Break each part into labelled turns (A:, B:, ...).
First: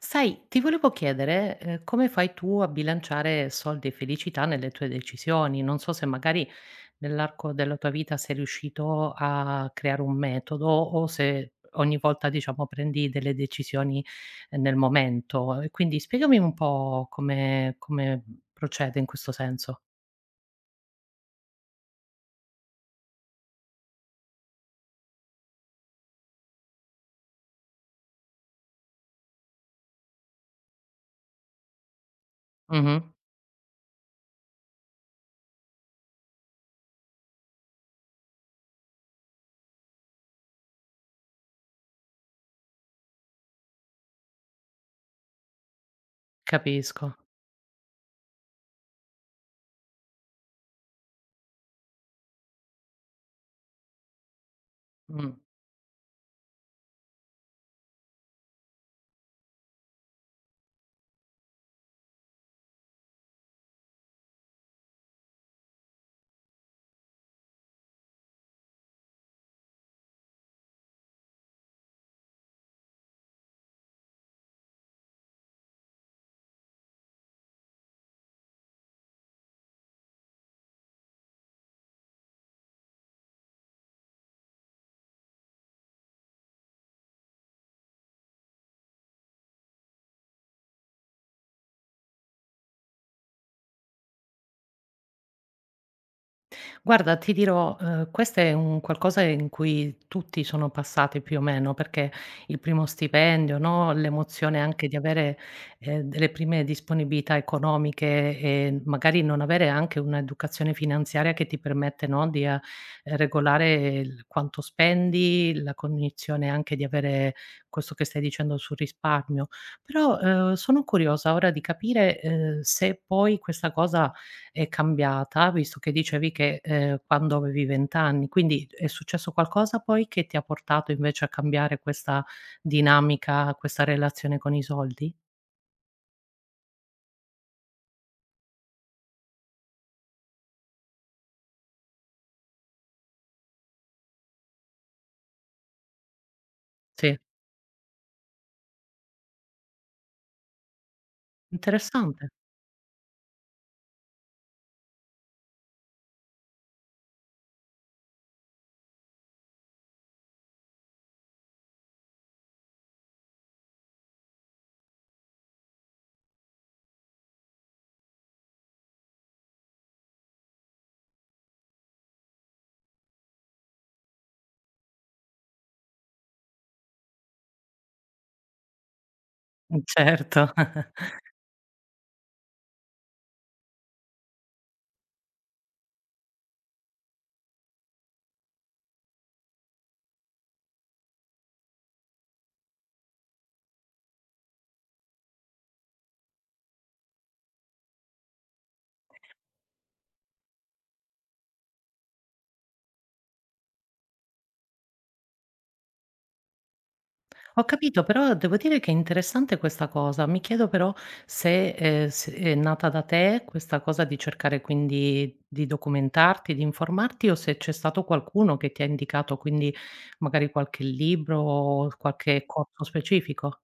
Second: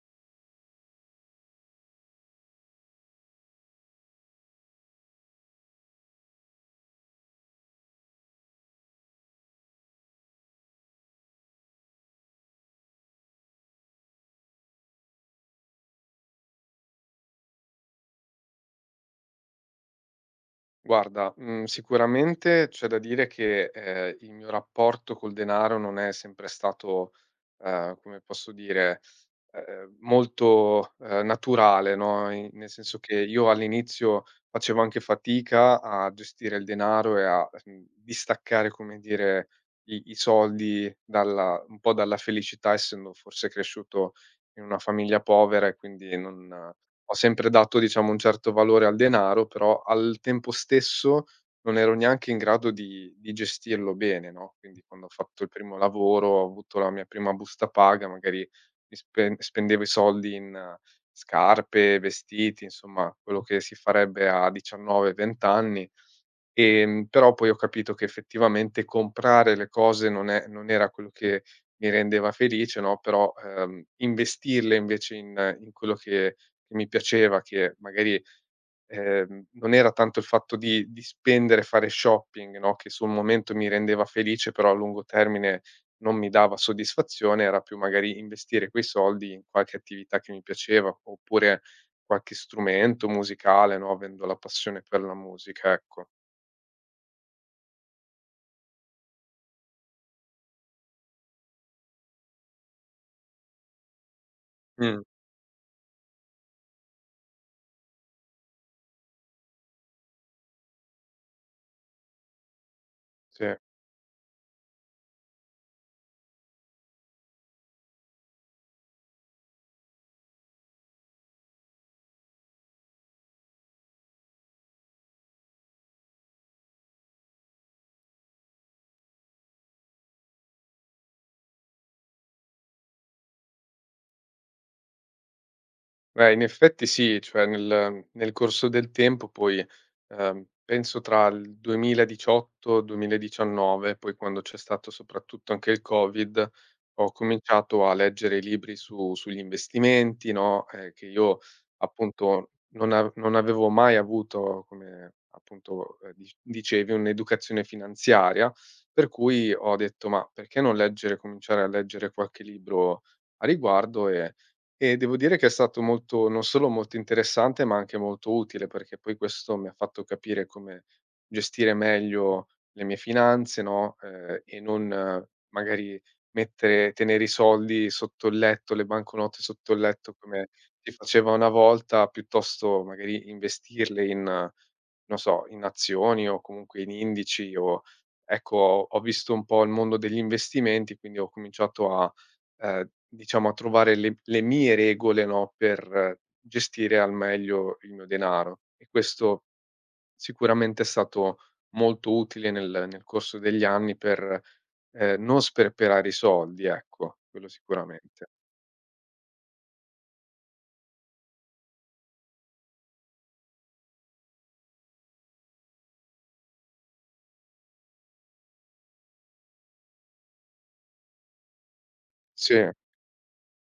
A: Sai, ti volevo chiedere, come fai tu a bilanciare soldi e felicità nelle tue decisioni? Non so se magari nell'arco della tua vita sei riuscito a creare un metodo o se ogni volta, diciamo, prendi delle decisioni, nel momento. E quindi spiegami un po' come procede in questo senso.
B: Guarda, sicuramente c'è da dire che, il mio rapporto col denaro non è sempre stato, come posso dire, molto, naturale, no, i nel senso
A: Mh-mh.
B: che io all'inizio facevo anche fatica a gestire il denaro e a, distaccare, come dire, i soldi dalla un po' dalla felicità, essendo forse cresciuto in una famiglia povera e quindi non ho
A: Capisco.
B: sempre dato, diciamo, un certo valore al denaro, però al tempo stesso non ero neanche in grado di gestirlo bene, no, quindi quando ho
A: Mh.
B: fatto il primo lavoro, ho avuto la mia prima busta paga, magari mi spen spendevo i soldi in scarpe, vestiti, insomma quello che si farebbe a 19, 20 anni. Però poi ho capito che effettivamente comprare le cose non era quello che mi rendeva felice, no, però, investirle invece in quello che mi piaceva, che magari, non era tanto il fatto di spendere, fare shopping, no, che sul momento mi rendeva felice, però a lungo termine non mi dava soddisfazione, era più magari investire quei soldi in qualche attività che mi piaceva, oppure qualche strumento musicale, no, avendo la passione per la musica, ecco.
A: Guarda, ti dirò, questo è un qualcosa in cui tutti sono passati più o meno, perché il primo stipendio, no, l'emozione anche di
B: Mh.
A: avere, delle prime disponibilità economiche e magari non avere anche un'educazione finanziaria che ti permette, no, di a
B: Sì,
A: regolare il quanto spendi, la cognizione anche di avere questo che stai dicendo sul risparmio. Però, sono curiosa ora di capire, se poi questa cosa è cambiata, visto che dicevi che, quando avevi 20 anni, quindi è successo qualcosa poi che ti ha portato invece a cambiare questa dinamica, questa relazione con i soldi?
B: beh, in effetti sì, cioè nel corso del tempo poi, penso tra il 2018, 2019, poi quando c'è stato soprattutto anche il Covid, ho
A: Sì,
B: cominciato a leggere i libri su sugli investimenti, no, che io
A: interessante.
B: appunto non avevo mai avuto, come appunto, dicevi, un'educazione finanziaria, per cui ho detto: "Ma perché non leggere cominciare a leggere qualche libro a riguardo e". E devo dire che è stato molto non solo molto interessante, ma anche molto utile, perché poi questo mi ha fatto capire come gestire meglio le mie finanze, no, e non magari mettere tenere i soldi sotto il letto, le banconote sotto il letto come
A: Certo.
B: si faceva una volta, piuttosto magari investirle in non so, in azioni o comunque in indici o ecco, ho visto un po' il mondo degli investimenti, quindi ho cominciato a, diciamo a trovare le mie regole, no, per gestire al meglio il mio denaro e questo sicuramente è stato molto utile nel corso degli anni per, non sperperare i soldi, ecco, quello
A: Ho capito,
B: sicuramente.
A: però devo dire che è interessante questa cosa. Mi chiedo però se, se è nata da te questa cosa di cercare quindi di documentarti, di informarti o se c'è stato qualcuno che ti ha indicato, quindi magari qualche libro o qualche
B: Sì.
A: corso specifico?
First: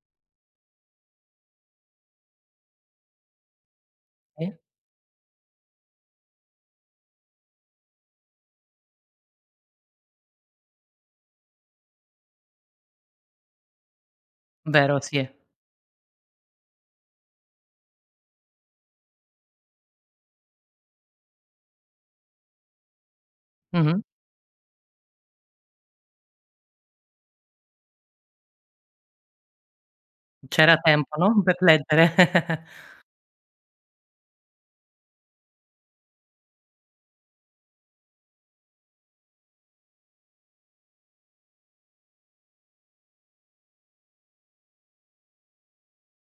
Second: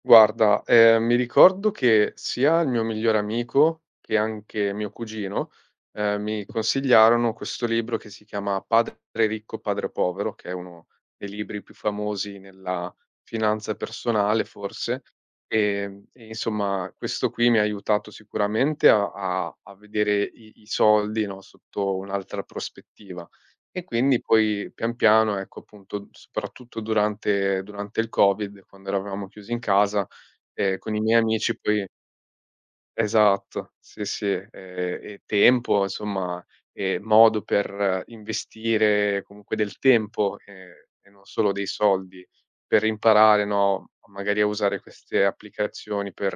B: Guarda, mi ricordo che sia il mio migliore amico che
A: Sì,
B: anche mio cugino, mi consigliarono questo libro che si chiama Padre ricco, padre povero, che è uno dei libri più famosi nella finanza personale
A: vero,
B: forse,
A: sì.
B: e insomma questo qui mi ha aiutato sicuramente a a vedere i soldi, no, sotto un'altra prospettiva. E
A: Mh-mh.
B: quindi poi pian piano, ecco, appunto, soprattutto durante il Covid, quando eravamo chiusi in casa,
A: C'era
B: con i
A: tempo,
B: miei
A: no,
B: amici
A: per
B: poi
A: leggere.
B: esatto, sì, sì, e tempo insomma, e modo per investire comunque del tempo, e non solo dei soldi, per imparare, no, magari a usare queste applicazioni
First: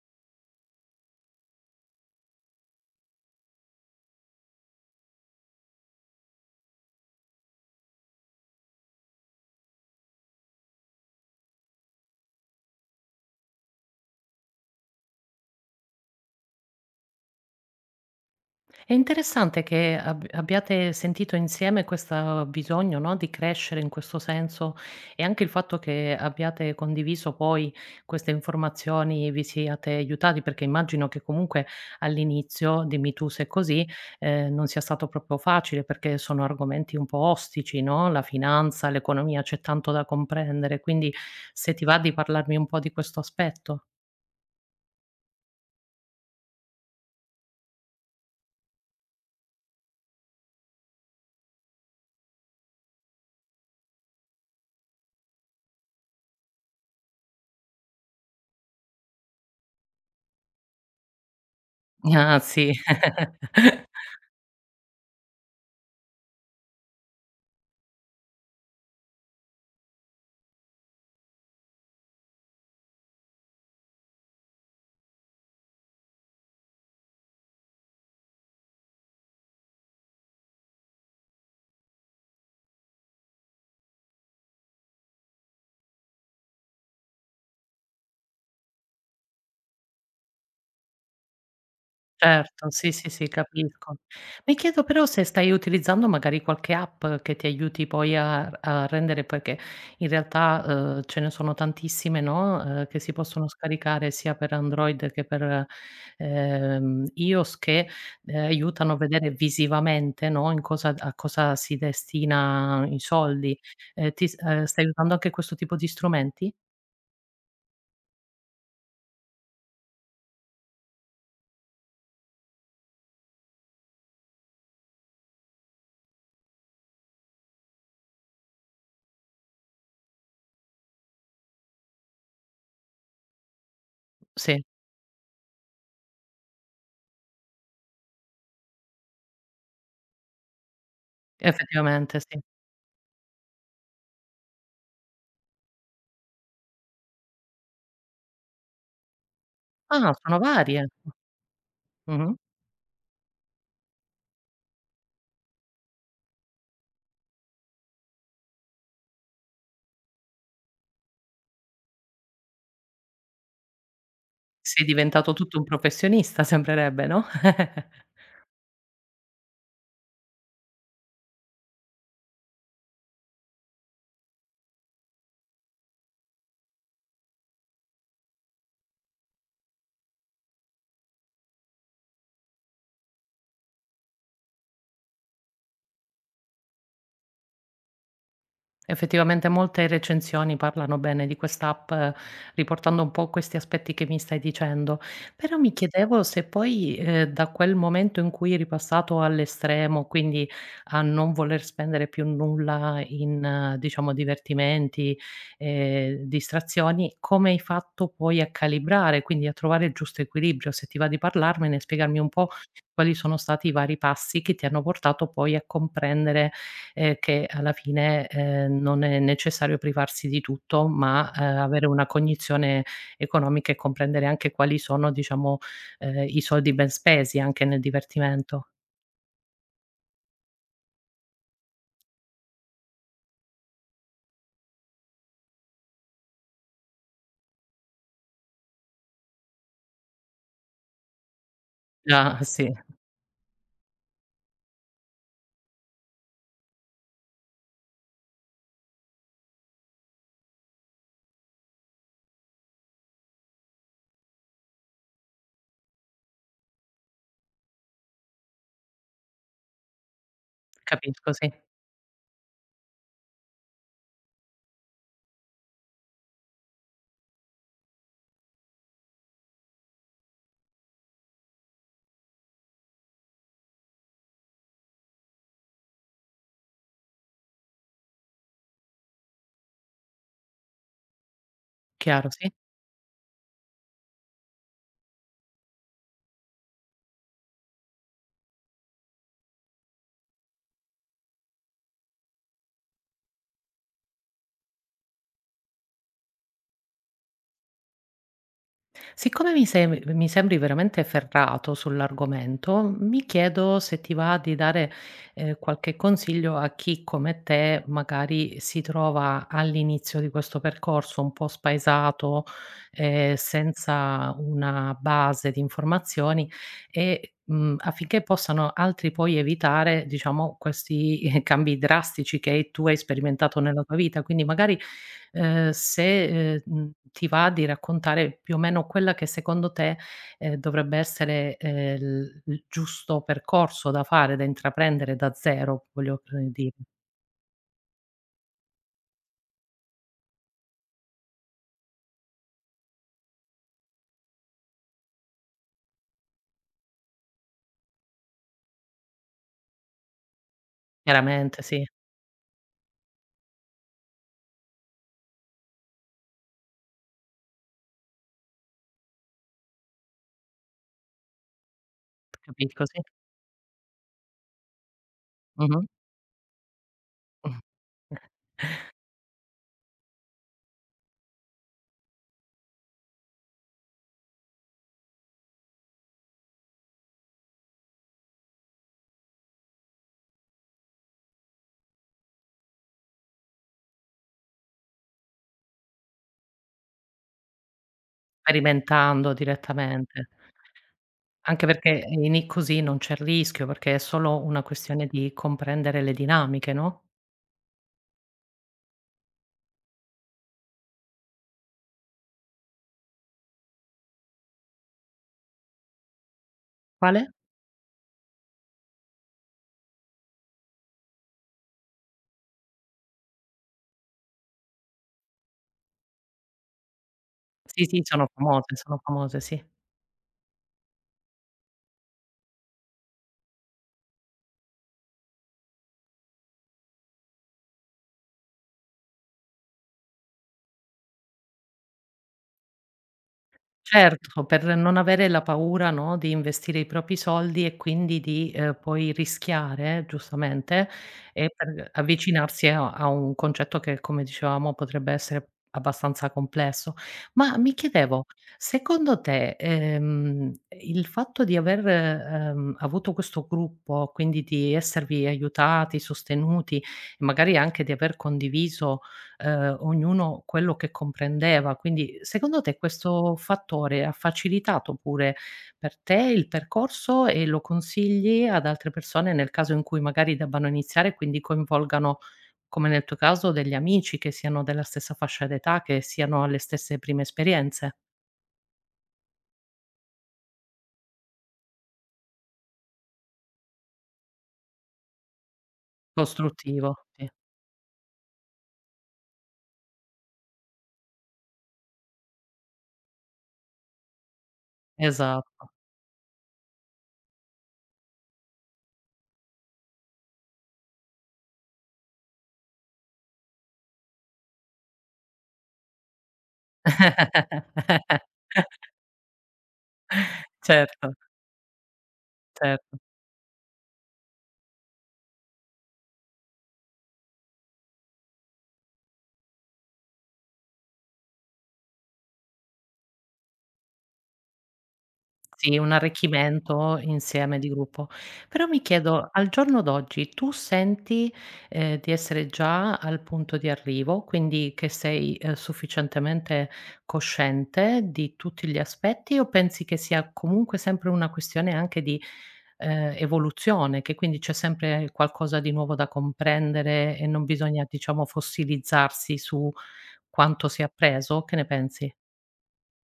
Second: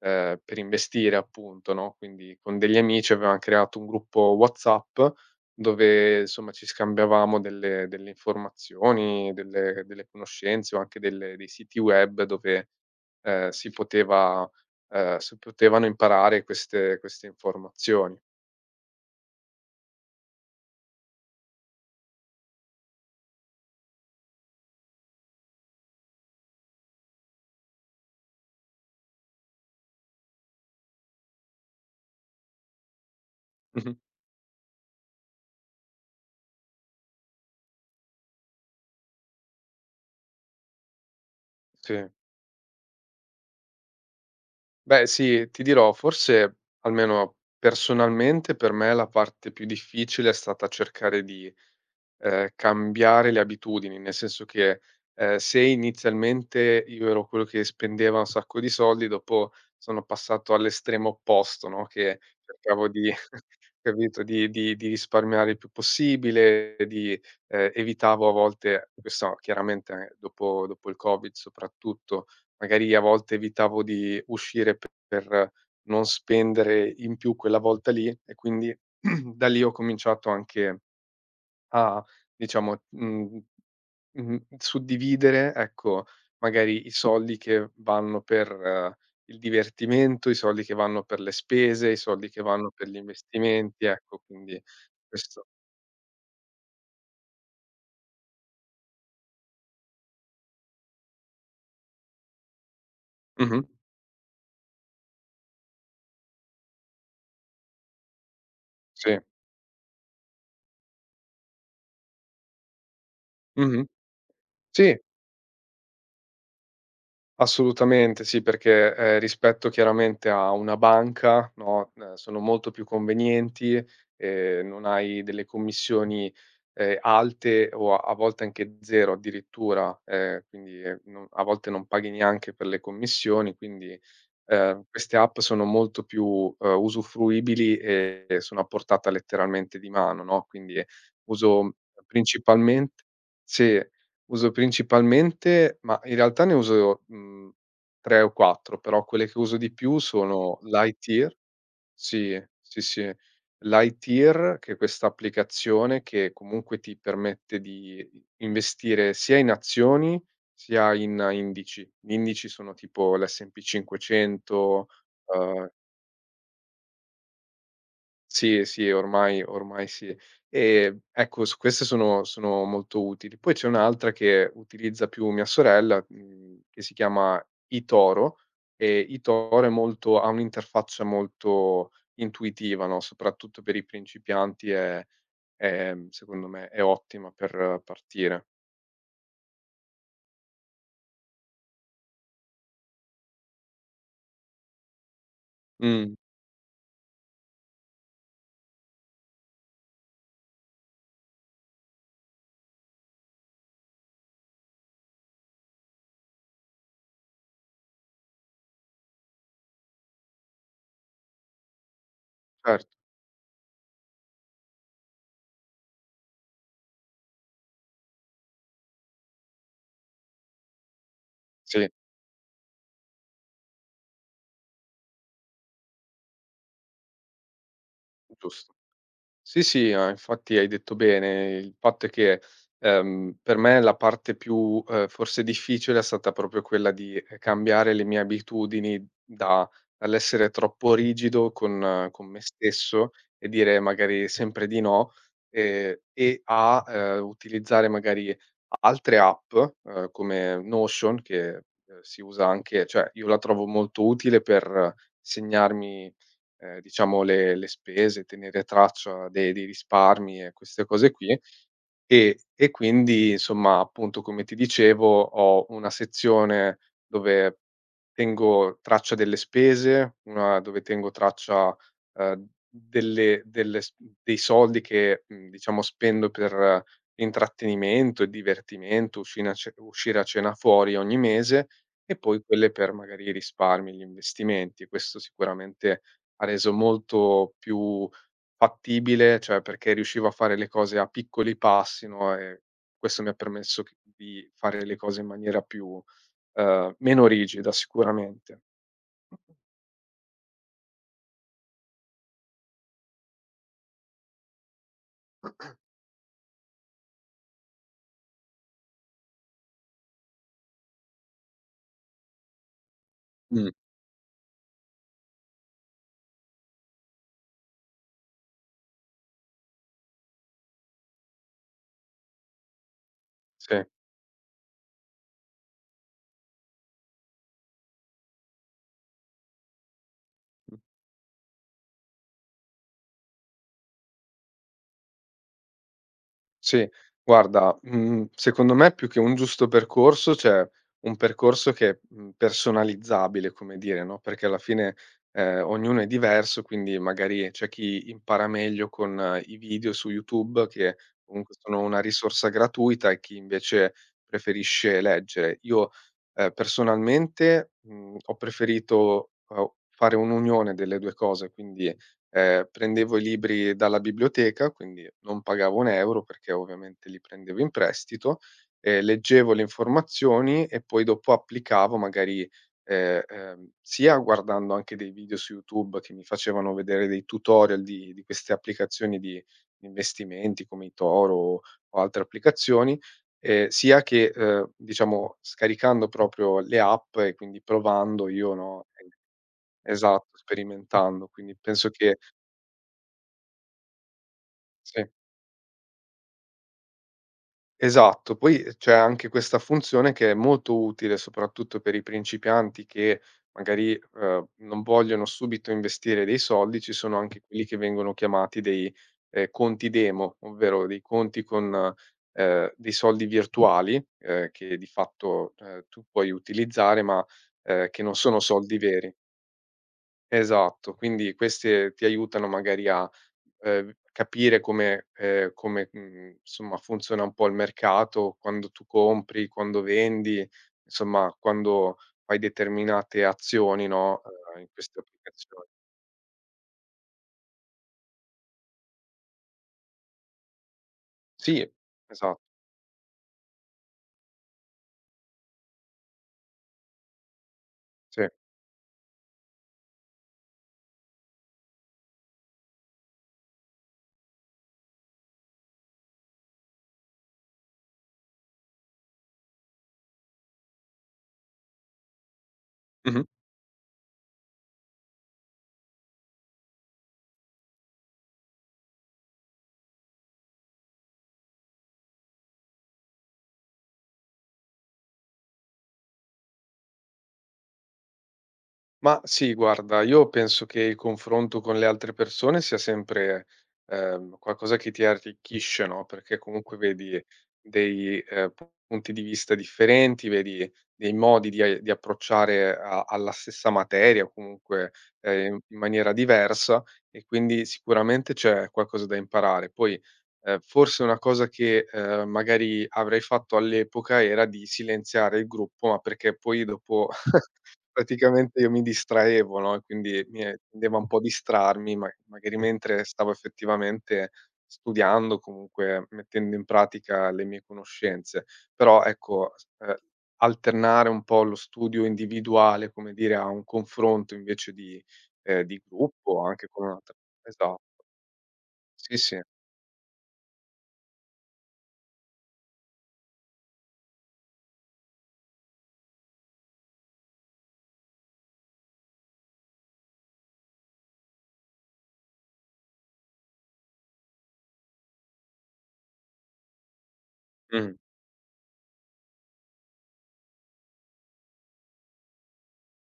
B: per investire appunto, no, quindi con degli amici avevam creato un gruppo WhatsApp dove insomma ci scambiavamo delle informazioni, delle conoscenze o anche delle dei siti web dove, si poteva se potevano imparare queste informazioni.
A: È interessante che ab abbiate sentito insieme questa bisogno, no, di crescere in questo senso e anche il fatto che abbiate condiviso poi queste informazioni, vi siate aiutati, perché immagino che comunque all'inizio, dimmi tu se è così,
B: Mh-mh.
A: non sia stato proprio facile perché sono argomenti un po' ostici, no, la finanza, l'economia, c'è tanto da comprendere. Quindi se ti va
B: Sì.
A: di parlarmi un po' di questo aspetto?
B: Beh sì, ti dirò, forse almeno personalmente per me la parte più difficile è stata cercare di, cambiare le abitudini, nel senso che, se inizialmente io ero quello che spendeva un sacco di soldi, dopo sono passato all'estremo opposto, no, che
A: Ah sì,
B: cercavo di capito? Di di risparmiare il più possibile, di evitavo a volte questo chiaramente dopo il Covid soprattutto, magari a volte evitavo di uscire per non spendere in più quella volta lì e quindi da lì ho cominciato anche a diciamo, mhmm, mh-mh. Suddividere, ecco, magari i soldi che vanno per il divertimento, i soldi che vanno per le spese, i soldi che
A: certo,
B: vanno per
A: sì,
B: gli
A: sì, sì,
B: investimenti,
A: capisco.
B: ecco,
A: Mi
B: quindi
A: chiedo però se
B: questo
A: stai utilizzando magari qualche app che ti aiuti poi a rendere perché in realtà, ce ne sono tantissime, no, che si possono
B: mh-mh.
A: scaricare sia per Android che per, iOS che, aiutano a
B: Sì.
A: vedere visivamente, no, in cosa a cosa si destina i soldi.
B: Mh-mh.
A: Ti s stai
B: Sì.
A: usando anche questo tipo di strumenti?
B: Assolutamente sì, perché, rispetto chiaramente a una banca, no, sono molto più convenienti e non hai delle commissioni, alte o a volte anche 0 addirittura, quindi, non a volte non paghi neanche per le commissioni, quindi,
A: Sì,
B: queste app sono molto più, usufruibili e sono a portata letteralmente di mano, no, quindi uso
A: effettivamente sì.
B: principalment sì. Uso principalmente ma in realtà ne uso, 3 o 4, però quelle che uso di più
A: Ah, sono
B: sono
A: varie. Mh.
B: Lightyear,
A: Mh-mh.
B: sì, sì, sì. Lightyear, che è questa applicazione che comunque ti permette di investire sia in azioni, sia in indici. Gli indici sono tipo l'S&P
A: Sei
B: 500,
A: diventato tutto un
B: uhm
A: professionista sembrerebbe, no?
B: sì, sì, ormai sì. Ecco, su queste sono molto utili. Poi c'è un'altra che utilizza più mia sorella, che si chiama eToro, e eToro è molto ha un'interfaccia molto intuitiva, no, soprattutto per i principianti è, secondo me, è ottima per partire.
A: Effettivamente molte recensioni parlano bene di quest'app, riportando un po' questi aspetti che mi stai dicendo. Però mi
B: Mh,
A: chiedevo se poi, da quel momento in cui eri passato all'estremo, quindi a non voler spendere più nulla in, diciamo, divertimenti, distrazioni, come hai fatto poi a calibrare, quindi a trovare il giusto equilibrio? Se ti va di parlarmene, spiegarmi un po'
B: certo,
A: quali sono stati i vari passi che ti hanno portato poi a comprendere che alla fine, non è necessario privarsi di tutto, ma, avere
B: sì,
A: una cognizione economica e comprendere anche quali sono, diciamo, i soldi ben spesi anche nel divertimento.
B: giusto. Sì, sì, ah, infatti hai detto bene. Il fatto è che, per me la parte più, forse difficile è stata proprio quella di, cambiare le mie abitudini da dall'essere troppo rigido con
A: Ah,
B: me
A: sì,
B: stesso e dire magari sempre di no, e a, utilizzare magari altre app, come Notion che, si usa anche cioè io la trovo molto utile per segnarmi diciamo le spese, tenere traccia de dei risparmi e queste cose
A: capisco,
B: qui.
A: sì.
B: E quindi, insomma, appunto, come ti dicevo, ho una sezione dove tengo traccia delle spese, una dove tengo traccia, delle s dei soldi che, diciamo spendo per intrattenimento e divertimento, uscina a ce uscire a cena fuori ogni mese, e
A: Chiaro,
B: poi
A: sì.
B: quelle per magari i risparmi, gli investimenti. Questo sicuramente ha reso molto più fattibile, cioè perché riuscivo a fare le cose a piccoli passi, no, e questo mi ha permesso c di fare le cose in maniera più meno rigida sicuramente.
A: Siccome mi sembri veramente ferrato sull'argomento, mi chiedo se ti va di dare, qualche consiglio a chi come te magari si trova all'inizio di questo percorso un po' spaesato,
B: Mh.
A: senza una base di informazioni e, affinché possano altri poi evitare, diciamo, questi cambi drastici che tu hai sperimentato
B: Sì,
A: nella tua vita. Quindi magari se, mhmm, ti va di raccontare più o meno quella che secondo te,
B: mh,
A: dovrebbe essere, l il giusto percorso da fare, da intraprendere da 0, voglio, dire.
B: sì. Guarda, secondo me più che un giusto percorso, c'è un percorso che è, personalizzabile, come dire, no, perché alla fine, ognuno è diverso, quindi magari c'è chi impara meglio con i video su YouTube, che comunque
A: Chiaramente
B: sono
A: sì,
B: una risorsa gratuita, e chi invece preferisce leggere. Io, personalmente, ho preferito, fare un'unione delle 2 cose, quindi
A: capisco, sì.
B: prendevo i libri dalla biblioteca, quindi non pagavo
A: Mh-mh.
B: 1 euro perché ovviamente li
A: Mh.
B: prendevo in prestito, leggevo le informazioni e poi dopo applicavo magari, sia guardando anche dei video su YouTube che mi facevano vedere dei tutorial di queste applicazioni di investimenti come eToro o altre applicazioni, sia che, diciamo scaricando proprio le app e quindi provando io, no
A: Sperimentando direttamente.
B: esatto, sperimentando. Quindi
A: Anche
B: penso
A: perché
B: che
A: ini così non c'è il rischio, perché è solo una
B: sì,
A: questione di comprendere le dinamiche, no?
B: esatto. Poi c'è anche questa funzione che è molto utile, soprattutto per i principianti che magari, non vogliono subito investire dei soldi, ci sono
A: Quale?
B: anche quelli che vengono chiamati dei, conti demo, ovvero dei conti con, dei soldi virtuali, che di fatto, tu puoi utilizzare ma,
A: Sì, sì,
B: che non sono soldi
A: sono
B: veri.
A: famose, sì.
B: Esatto, quindi queste ti aiutano magari a, capire come come, insomma funziona un po' il mercato, quando tu compri, quando vendi, insomma quando fai determinate azioni, no,
A: Certo, per
B: in
A: non
B: queste
A: avere la
B: applicazioni.
A: paura, no, di investire i propri soldi e quindi di, poi rischiare, giustamente, e
B: Sì,
A: per
B: esatto,
A: avvicinarsi a un concetto che, come dicevamo, potrebbe essere abbastanza complesso. Ma mi
B: sì.
A: chiedevo, secondo te, il fatto di aver, avuto questo gruppo, quindi di esservi aiutati, sostenuti e magari anche di aver condiviso ognuno quello che comprendeva. Quindi secondo te
B: Mh-mh.
A: questo fattore ha facilitato pure per te il percorso e lo consigli ad altre persone nel caso in cui magari debbano iniziare e quindi coinvolgano, come nel tuo caso, degli amici che siano della stessa fascia d'età, che siano alle stesse prime esperienze?
B: Ma sì, guarda, io penso che il confronto con le altre persone sia sempre, qualcosa che ti arricchisce, no, perché comunque
A: Costruttivo,
B: vedi
A: sì.
B: dei, punti di vista differenti, vedi dei modi di a di approcciare a alla stessa materia o comunque, in
A: Esatto.
B: maniera diversa e quindi sicuramente c'è qualcosa da imparare. Poi, forse una cosa che, magari avrei fatto all'epoca era di silenziare il gruppo, ma perché poi dopo praticamente io mi distraevo, no, e quindi mi tendeva un
A: Certo,
B: po' a distrarmi, ma magari
A: cer
B: mentre stavo effettivamente studiando, comunque mettendo in pratica le mie conoscenze. Però ecco, s alternare un po' lo studio individuale, come dire, a un confronto invece
A: sì,
B: di
A: un
B: gruppo anche con
A: arricchimento
B: un'altra
A: insieme di
B: esatto.
A: gruppo. Però mi
B: Sì,
A: chiedo,
B: sì.
A: al giorno d'oggi tu senti, di essere già al punto di arrivo, quindi che sei, sufficientemente cosciente di tutti gli aspetti o pensi che sia comunque sempre una questione anche di, evoluzione, che quindi c'è sempre qualcosa di nuovo da comprendere e non bisogna,
B: Mh.
A: diciamo, fossilizzarsi su quanto si è appreso? Che ne pensi?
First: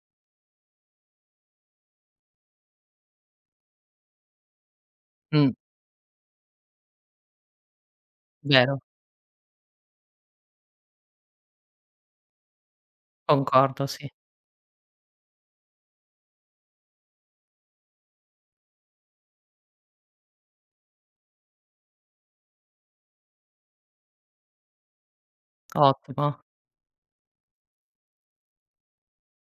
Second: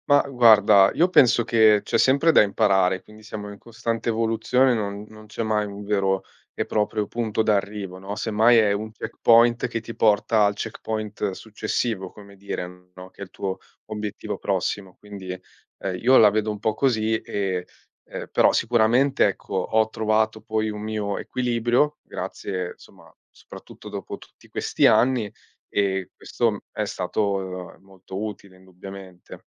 B: Ma guarda, io penso che c'è sempre da imparare, quindi siamo in costante evoluzione, non c'è
A: Mh,
B: mai un vero e proprio punto d'arrivo, no, semmai è
A: vero,
B: un checkpoint che ti porta al checkpoint successivo, come dire, no, che è il tuo
A: concordo, sì.
B: obiettivo prossimo. Quindi, io la vedo un po' così e, però sicuramente, ecco, ho trovato poi un mio equilibrio grazie, insomma, soprattutto dopo tutti questi anni e
A: Ottimo.
B: questo è stato molto utile indubbiamente.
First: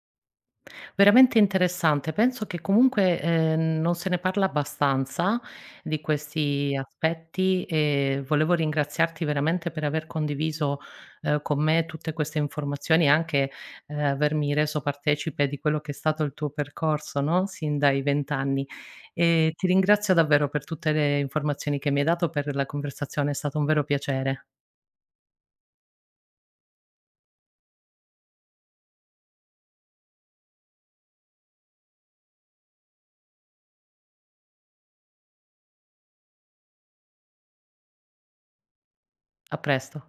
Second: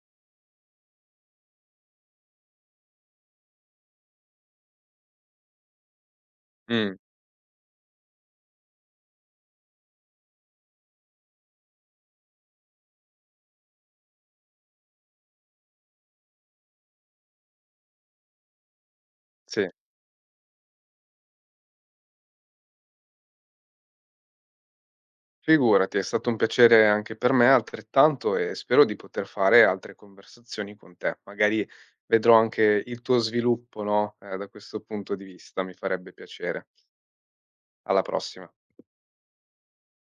A: Veramente interessante. Penso che comunque, non se ne parla abbastanza di questi
B: Mh.
A: aspetti e volevo ringraziarti veramente per aver condiviso, con me tutte queste informazioni e anche, avermi reso partecipe di quello che è stato il tuo percorso, no, sin dai 20 anni. E ti
B: Sì,
A: ringrazio davvero per tutte le informazioni che mi hai dato, per la conversazione, è stato un vero piacere.
B: figurati, è stato un piacere anche per me altrettanto e spero di poter fare altre conversazioni con te. Magari vedrò anche il tuo sviluppo, no, da questo punto di vista, mi farebbe piacere. Alla prossima.
A: A presto.